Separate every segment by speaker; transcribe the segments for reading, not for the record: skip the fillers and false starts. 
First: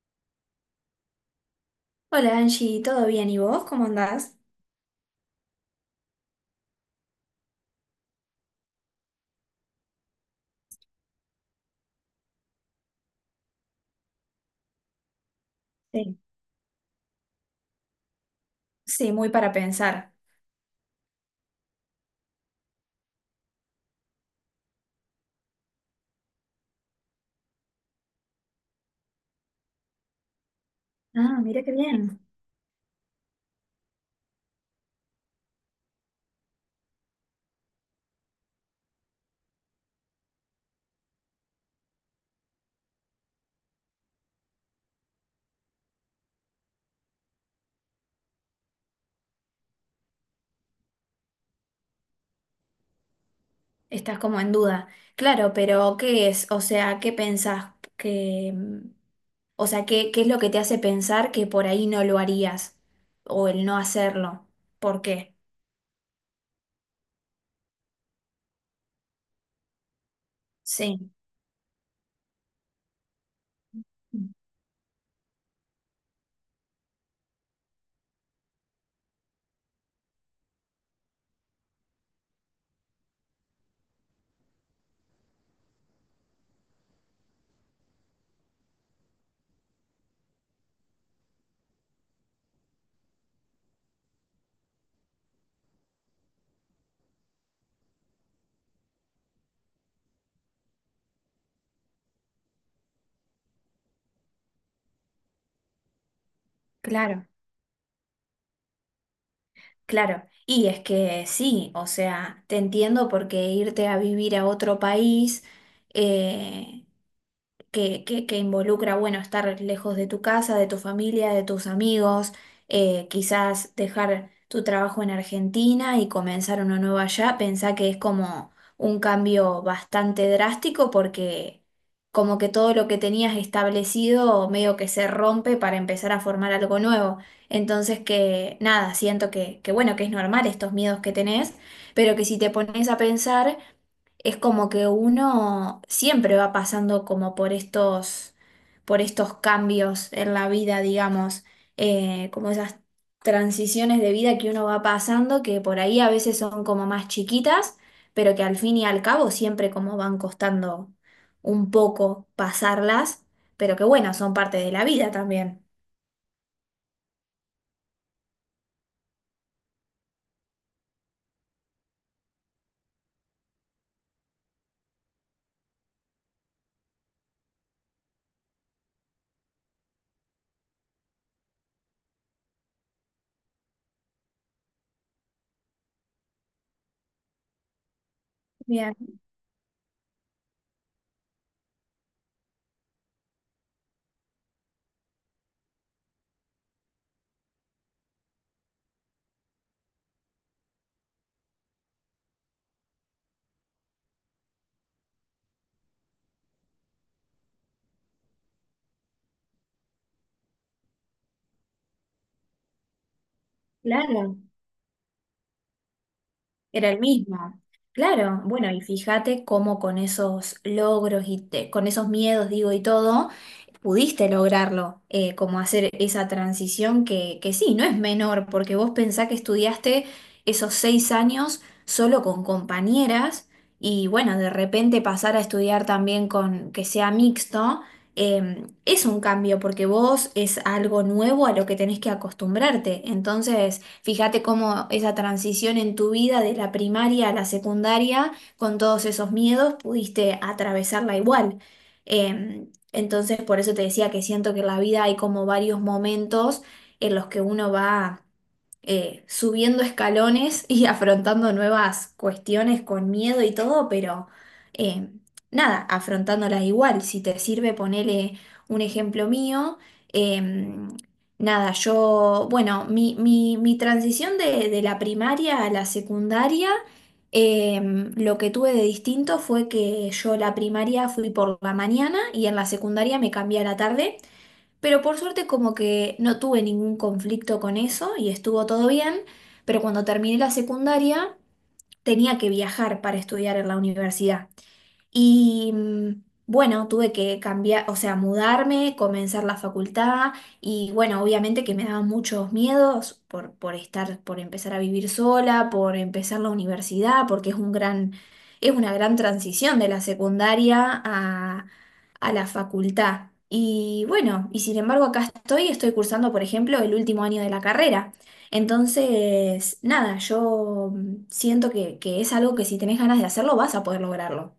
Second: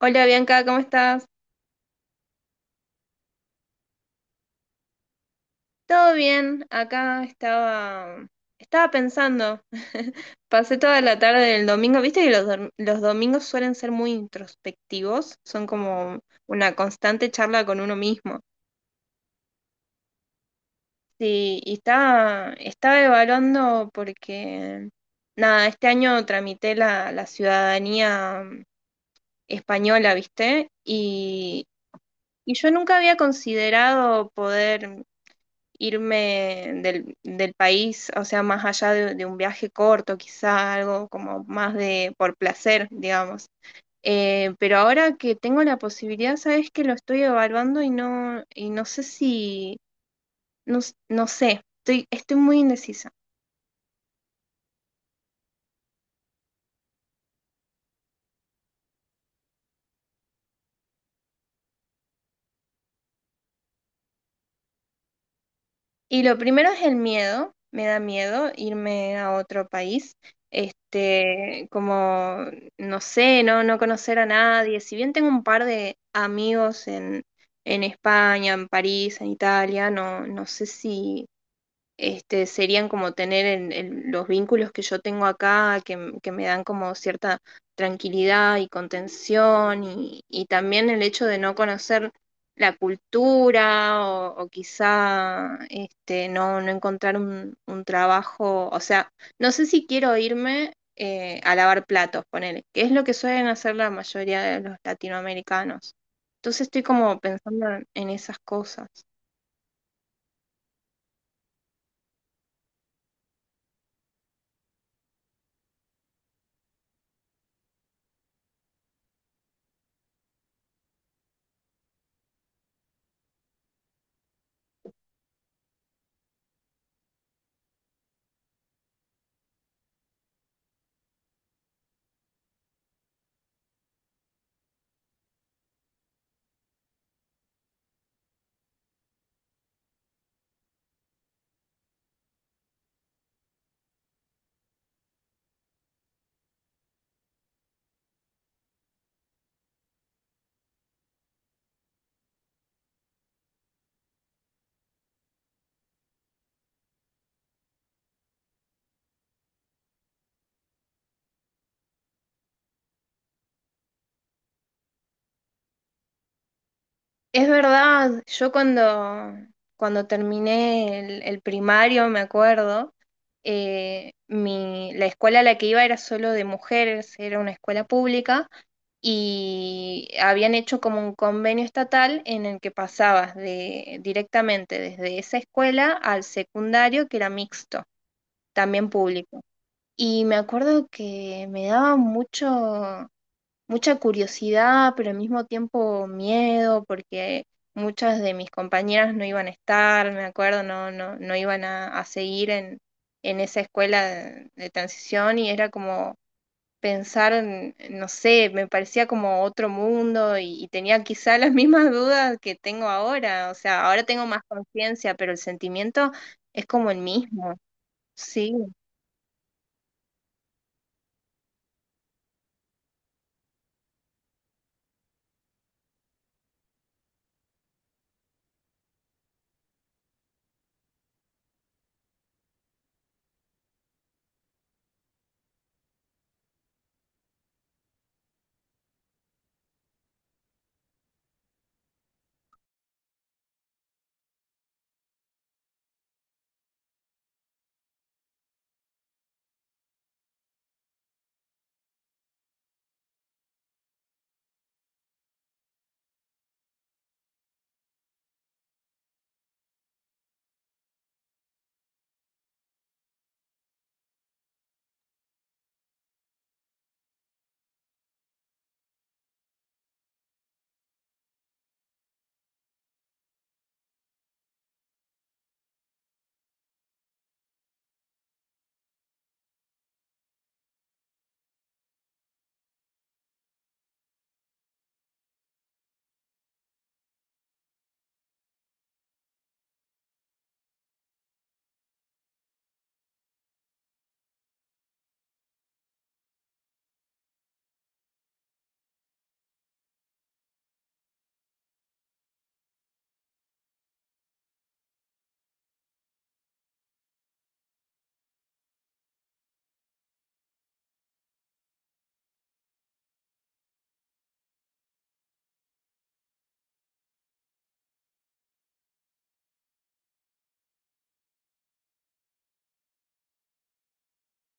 Speaker 1: Hola Bianca, ¿cómo estás?
Speaker 2: Hola Angie, ¿todo bien? ¿Y vos cómo andás?
Speaker 1: ¿Todo bien? Acá estaba pensando. Pasé toda la tarde del domingo. Viste que los domingos suelen ser muy introspectivos, son
Speaker 2: Sí.
Speaker 1: como una constante charla con uno mismo.
Speaker 2: Sí, muy para pensar.
Speaker 1: Sí, y estaba evaluando porque, nada, este año tramité la ciudadanía española, ¿viste?
Speaker 2: Ah, mira
Speaker 1: Y,
Speaker 2: qué bien.
Speaker 1: y yo nunca había considerado poder irme del país, o sea, más allá de un viaje corto, quizá algo como más de por placer, digamos. Pero ahora que tengo la posibilidad, sabes que lo estoy evaluando y no sé si, no sé, estoy muy indecisa.
Speaker 2: Estás como en duda. Claro, pero ¿qué es? O sea, ¿qué pensás? que mm, o sea, ¿qué es lo que te hace pensar que por ahí no lo harías? O el no hacerlo. ¿Por qué?
Speaker 1: Y lo primero es el miedo, me da miedo irme a otro país,
Speaker 2: Sí,
Speaker 1: este, como, no sé, no conocer a nadie, si bien tengo un par de amigos en España, en París, en Italia, no, no sé si, este, serían como tener en los vínculos que yo tengo acá, que, que me dan como cierta tranquilidad y contención, y también el hecho de no conocer la cultura o quizá este, no encontrar un trabajo, o sea, no sé si quiero irme a lavar platos, ponele, que es lo que suelen hacer la mayoría de los latinoamericanos. Entonces estoy como
Speaker 2: claro,
Speaker 1: pensando en esas cosas.
Speaker 2: claro. Y es que sí, o sea, te entiendo porque irte a vivir a otro país, eh, que involucra, bueno, estar lejos de tu casa, de tu familia, de tus amigos, quizás dejar tu trabajo en Argentina y comenzar uno nuevo allá. Pensá que es como un cambio bastante drástico, porque como que todo lo que tenías establecido medio que se rompe para empezar a formar algo nuevo. Entonces, que nada, siento que bueno, que es normal estos miedos que tenés, pero que si te pones a pensar, es como que uno siempre va pasando como por estos cambios en la vida, digamos, como esas transiciones de vida que uno va pasando, que por ahí a veces son como más chiquitas, pero que al fin y al cabo siempre como van costando un poco pasarlas, pero que bueno, son parte de la vida también.
Speaker 1: Es verdad, yo cuando, cuando terminé el primario, me acuerdo, mi, la escuela a la que iba era solo de mujeres, era una escuela pública y habían hecho como un convenio estatal en el que pasabas de, directamente desde esa escuela al secundario, que era mixto, también
Speaker 2: Bien.
Speaker 1: público. Y me acuerdo que me daba mucho, mucha curiosidad, pero al mismo tiempo miedo, porque muchas de mis compañeras no iban a estar, me acuerdo, no iban a seguir en esa escuela de transición y era como pensar, en, no sé, me parecía como otro mundo y tenía quizá las mismas dudas que tengo ahora, o sea, ahora tengo
Speaker 2: Claro,
Speaker 1: más conciencia, pero el sentimiento es como
Speaker 2: era
Speaker 1: el
Speaker 2: el
Speaker 1: mismo,
Speaker 2: mismo. Claro,
Speaker 1: sí.
Speaker 2: bueno, y fíjate cómo con esos logros y con esos miedos, digo, y todo, pudiste lograrlo, como hacer esa transición que sí, no es menor, porque vos pensás que estudiaste esos 6 años solo con compañeras y bueno, de repente pasar a estudiar también con que sea mixto, es un cambio porque vos es algo nuevo a lo que tenés que acostumbrarte. Entonces, fíjate cómo esa transición en tu vida de la primaria a la secundaria, con todos esos miedos, pudiste atravesarla igual. Em, entonces, por eso te decía que siento que en la vida hay como varios momentos en los que uno va subiendo escalones y afrontando nuevas cuestiones con miedo y todo, pero eh, nada, afrontándolas igual. Si te sirve, ponele un ejemplo mío. em, Nada, yo, bueno, mi transición de la primaria a la secundaria. Lo que tuve de distinto fue que yo la primaria fui por la mañana y en la secundaria me cambié a la tarde, pero por suerte como que no tuve ningún conflicto con eso y estuvo todo bien. Pero cuando terminé la secundaria, tenía que viajar para estudiar en la universidad. Y mm, bueno, tuve que cambiar, o sea, mudarme, comenzar la facultad y bueno, obviamente que me daban muchos miedos por estar, por empezar a vivir sola, por empezar la universidad, porque es un gran, es una gran transición de la secundaria a la facultad. Y bueno, y sin embargo acá estoy, estoy cursando, por ejemplo, el último año de la carrera. Entonces, nada, yo mm, siento que es algo que si tenés ganas de hacerlo, vas a poder lograrlo.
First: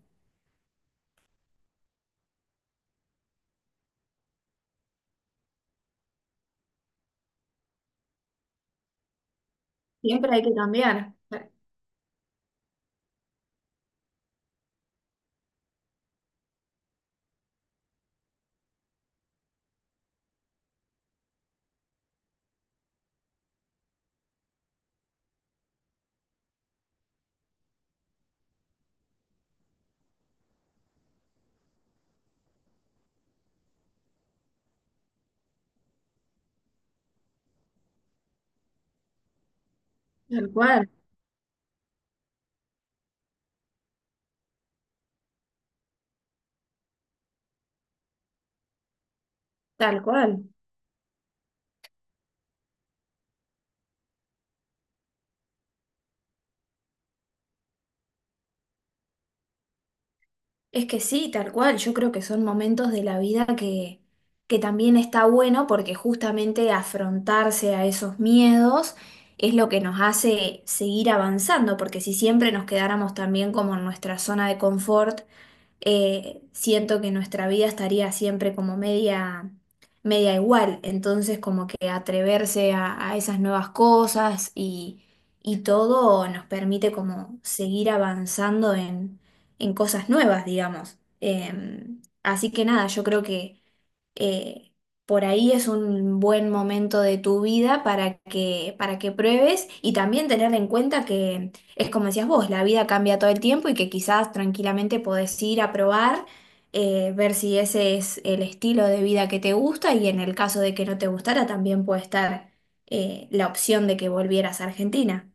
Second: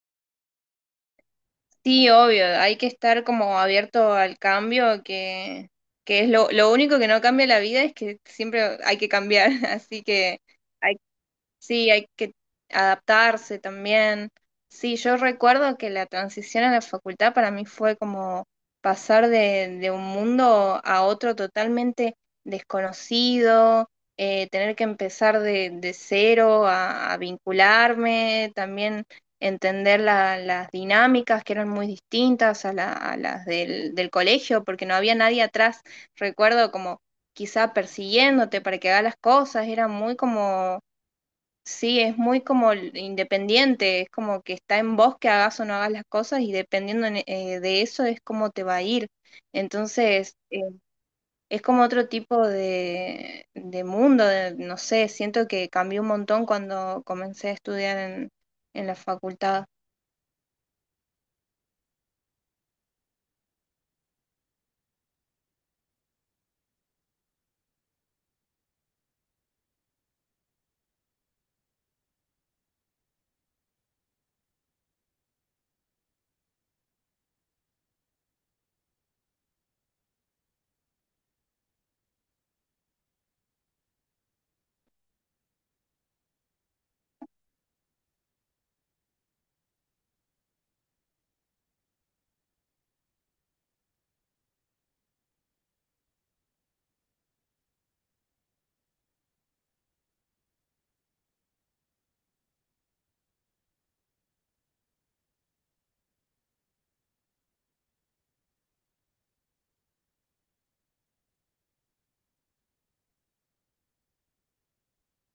Speaker 1: Sí, obvio, hay que estar como abierto al cambio, que es lo único que no cambia la vida es que siempre hay que cambiar, así
Speaker 2: Siempre
Speaker 1: que
Speaker 2: hay que
Speaker 1: hay,
Speaker 2: cambiar,
Speaker 1: sí, hay que adaptarse también. Sí, yo recuerdo que la transición a la facultad para mí fue como pasar de un mundo a otro totalmente desconocido, tener que empezar de cero a vincularme, también entender las dinámicas que eran muy distintas a, a las del colegio, porque no había nadie atrás, recuerdo como quizá persiguiéndote para que hagas las cosas, era muy
Speaker 2: tal
Speaker 1: como
Speaker 2: cual,
Speaker 1: sí, es muy como independiente, es como que está en vos que hagas o no hagas las cosas y dependiendo de eso es como te va a ir.
Speaker 2: tal
Speaker 1: Entonces,
Speaker 2: cual.
Speaker 1: es como otro tipo de mundo, de- no sé, siento que cambió un montón cuando comencé a estudiar en la facultad.
Speaker 2: Es que sí, tal cual. Yo creo que son momentos de la vida que también está bueno porque justamente afrontarse a esos miedos es lo que nos hace seguir avanzando, porque si siempre nos quedáramos también como en nuestra zona de confort, siento que nuestra vida estaría siempre como media igual. Entonces, como que atreverse a esas nuevas cosas y todo nos permite como seguir avanzando en cosas nuevas, digamos. Así que nada, yo creo que eh, por ahí es un buen momento de tu vida para que pruebes y también tener en cuenta que es como decías vos, la vida cambia todo el tiempo y que quizás tranquilamente podés ir a probar, ver si ese es el estilo de vida que te gusta, y en el caso de que no te gustara, también puede estar la opción de que volvieras a Argentina.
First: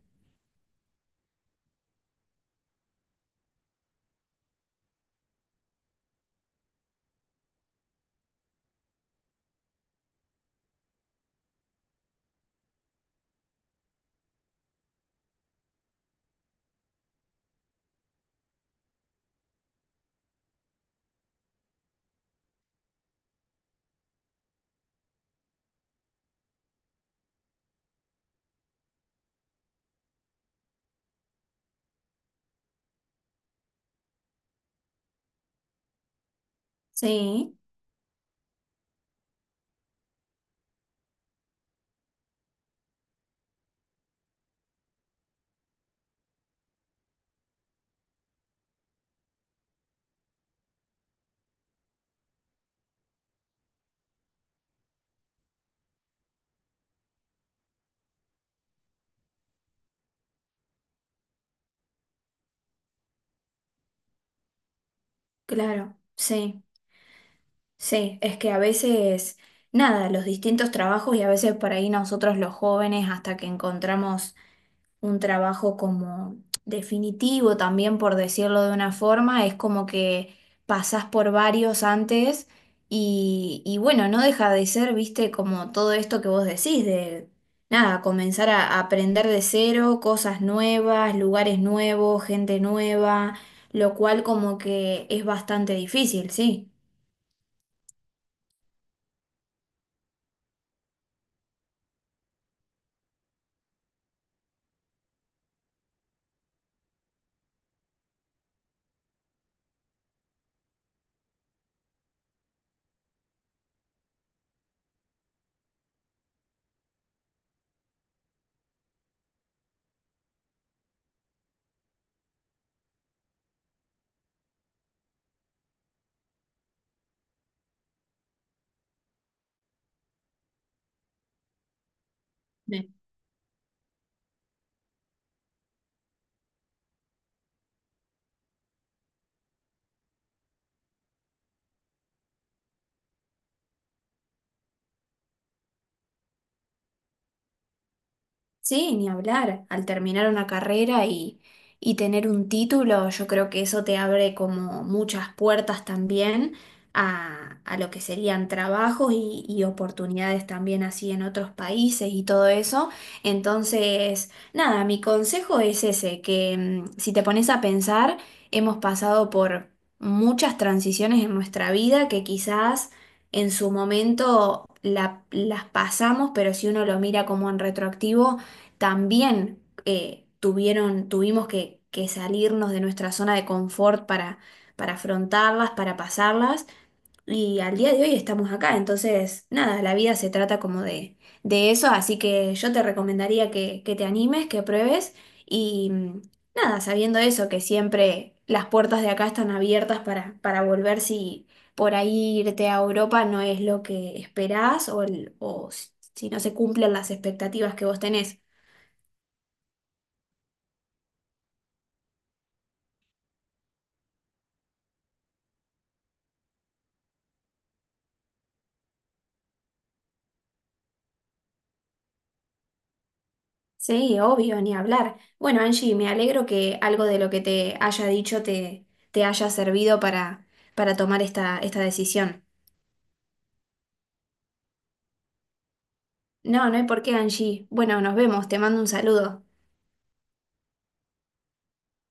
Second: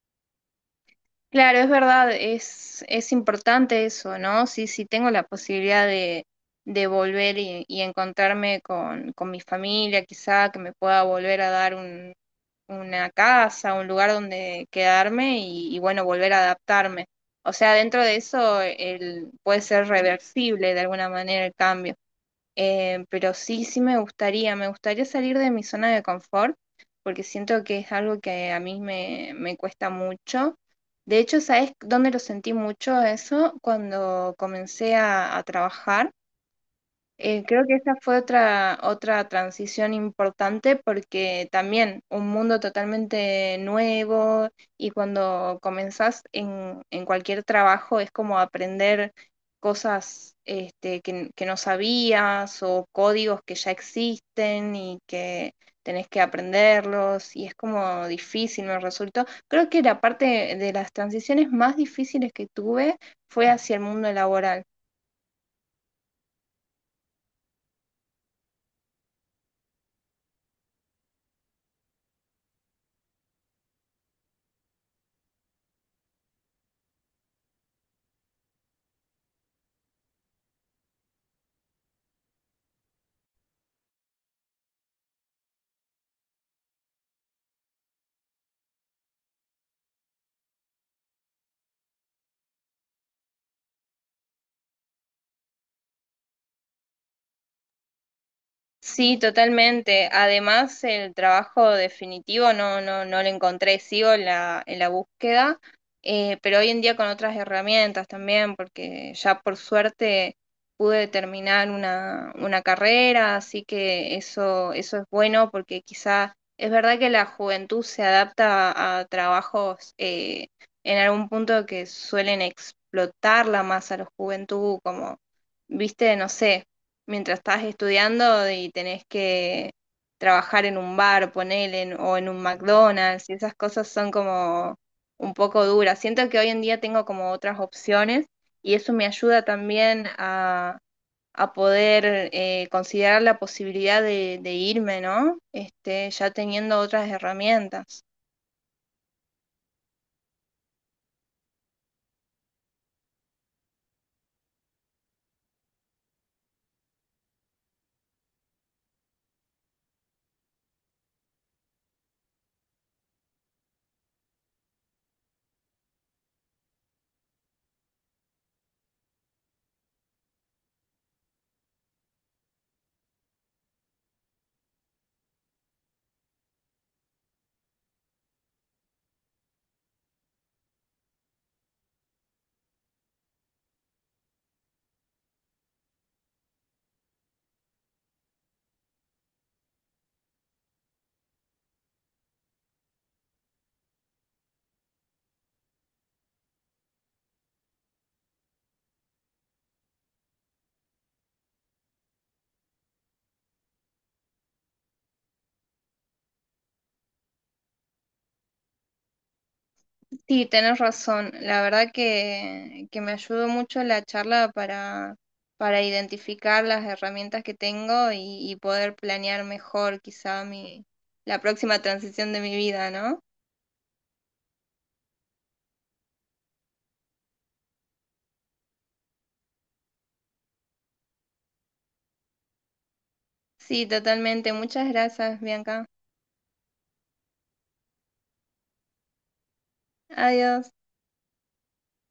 Speaker 1: Claro, es verdad, es importante eso, ¿no? Sí, sí tengo la posibilidad de volver y encontrarme con mi familia, quizá que me pueda volver a dar un una casa, un lugar donde quedarme y, bueno, volver a adaptarme. O sea, dentro de eso el, puede ser reversible de alguna manera el cambio. Pero sí, sí me gustaría salir de mi zona de confort porque siento que es algo que a mí me, me cuesta mucho. De hecho, ¿sabes dónde lo sentí mucho eso? Cuando comencé a trabajar
Speaker 2: Sí,
Speaker 1: creo que esa fue otra, otra transición importante porque también un mundo totalmente nuevo y cuando comenzás en cualquier trabajo es como aprender cosas este, que no sabías o códigos que ya existen y que tenés que aprenderlos y es como difícil, me resultó. Creo que la parte de las transiciones más difíciles que tuve fue hacia el mundo laboral.
Speaker 2: claro, sí. Sí, es que a veces, nada, los distintos trabajos y a veces por ahí nosotros los jóvenes hasta que encontramos un trabajo como definitivo también, por decirlo de una forma, es como que pasás por varios antes, y bueno, no deja de ser, viste, como todo esto que vos decís de, nada, comenzar a aprender de cero, cosas nuevas, lugares nuevos, gente nueva, lo cual como que es bastante difícil, sí.
Speaker 1: Sí, totalmente. Además, el trabajo definitivo no lo encontré, sigo en la búsqueda, pero hoy en día con otras herramientas también, porque ya por suerte pude terminar una carrera, así que eso es bueno, porque quizá es verdad que la juventud se adapta a trabajos en algún punto que suelen explotarla más a la juventud, como, viste, no sé mientras estás estudiando y tenés que trabajar en un bar, ponele, o en un McDonald's, y esas cosas son como un poco duras. Siento que hoy en día tengo como otras opciones y eso me ayuda también a poder considerar la posibilidad de irme, ¿no? Este, ya teniendo otras herramientas.
Speaker 2: Sí, ni hablar. Al terminar una carrera y tener un título, yo creo que eso te abre como muchas puertas también a lo que serían trabajos y oportunidades también así en otros países y todo eso. Entonces, nada, mi consejo es ese, que mm, si te pones a pensar, hemos pasado por muchas transiciones en nuestra vida que quizás... En su momento las pasamos, pero si uno lo mira como en retroactivo, también tuvimos que salirnos de nuestra zona de confort para afrontarlas, para pasarlas, y al día de hoy estamos acá. Entonces, nada, la vida se trata como de eso, así que yo te recomendaría que te animes, que pruebes, y mm, nada, sabiendo eso, que siempre las puertas de acá están abiertas para volver si... Por ahí irte a Europa no es lo que esperás o, o si si no se cumplen las expectativas que vos tenés.
Speaker 1: Sí, tenés razón. La verdad que me ayudó mucho la charla para identificar las herramientas que tengo y poder planear mejor quizá mi, la próxima transición de mi vida, ¿no?
Speaker 2: Sí, obvio, ni hablar. Bueno, Angie, me alegro que algo de lo que te haya dicho te haya servido para tomar esta decisión.
Speaker 1: Sí, totalmente. Muchas gracias, Bianca.
Speaker 2: No, no hay por qué, Angie. Bueno, nos vemos, te mando un saludo.
Speaker 1: Adiós.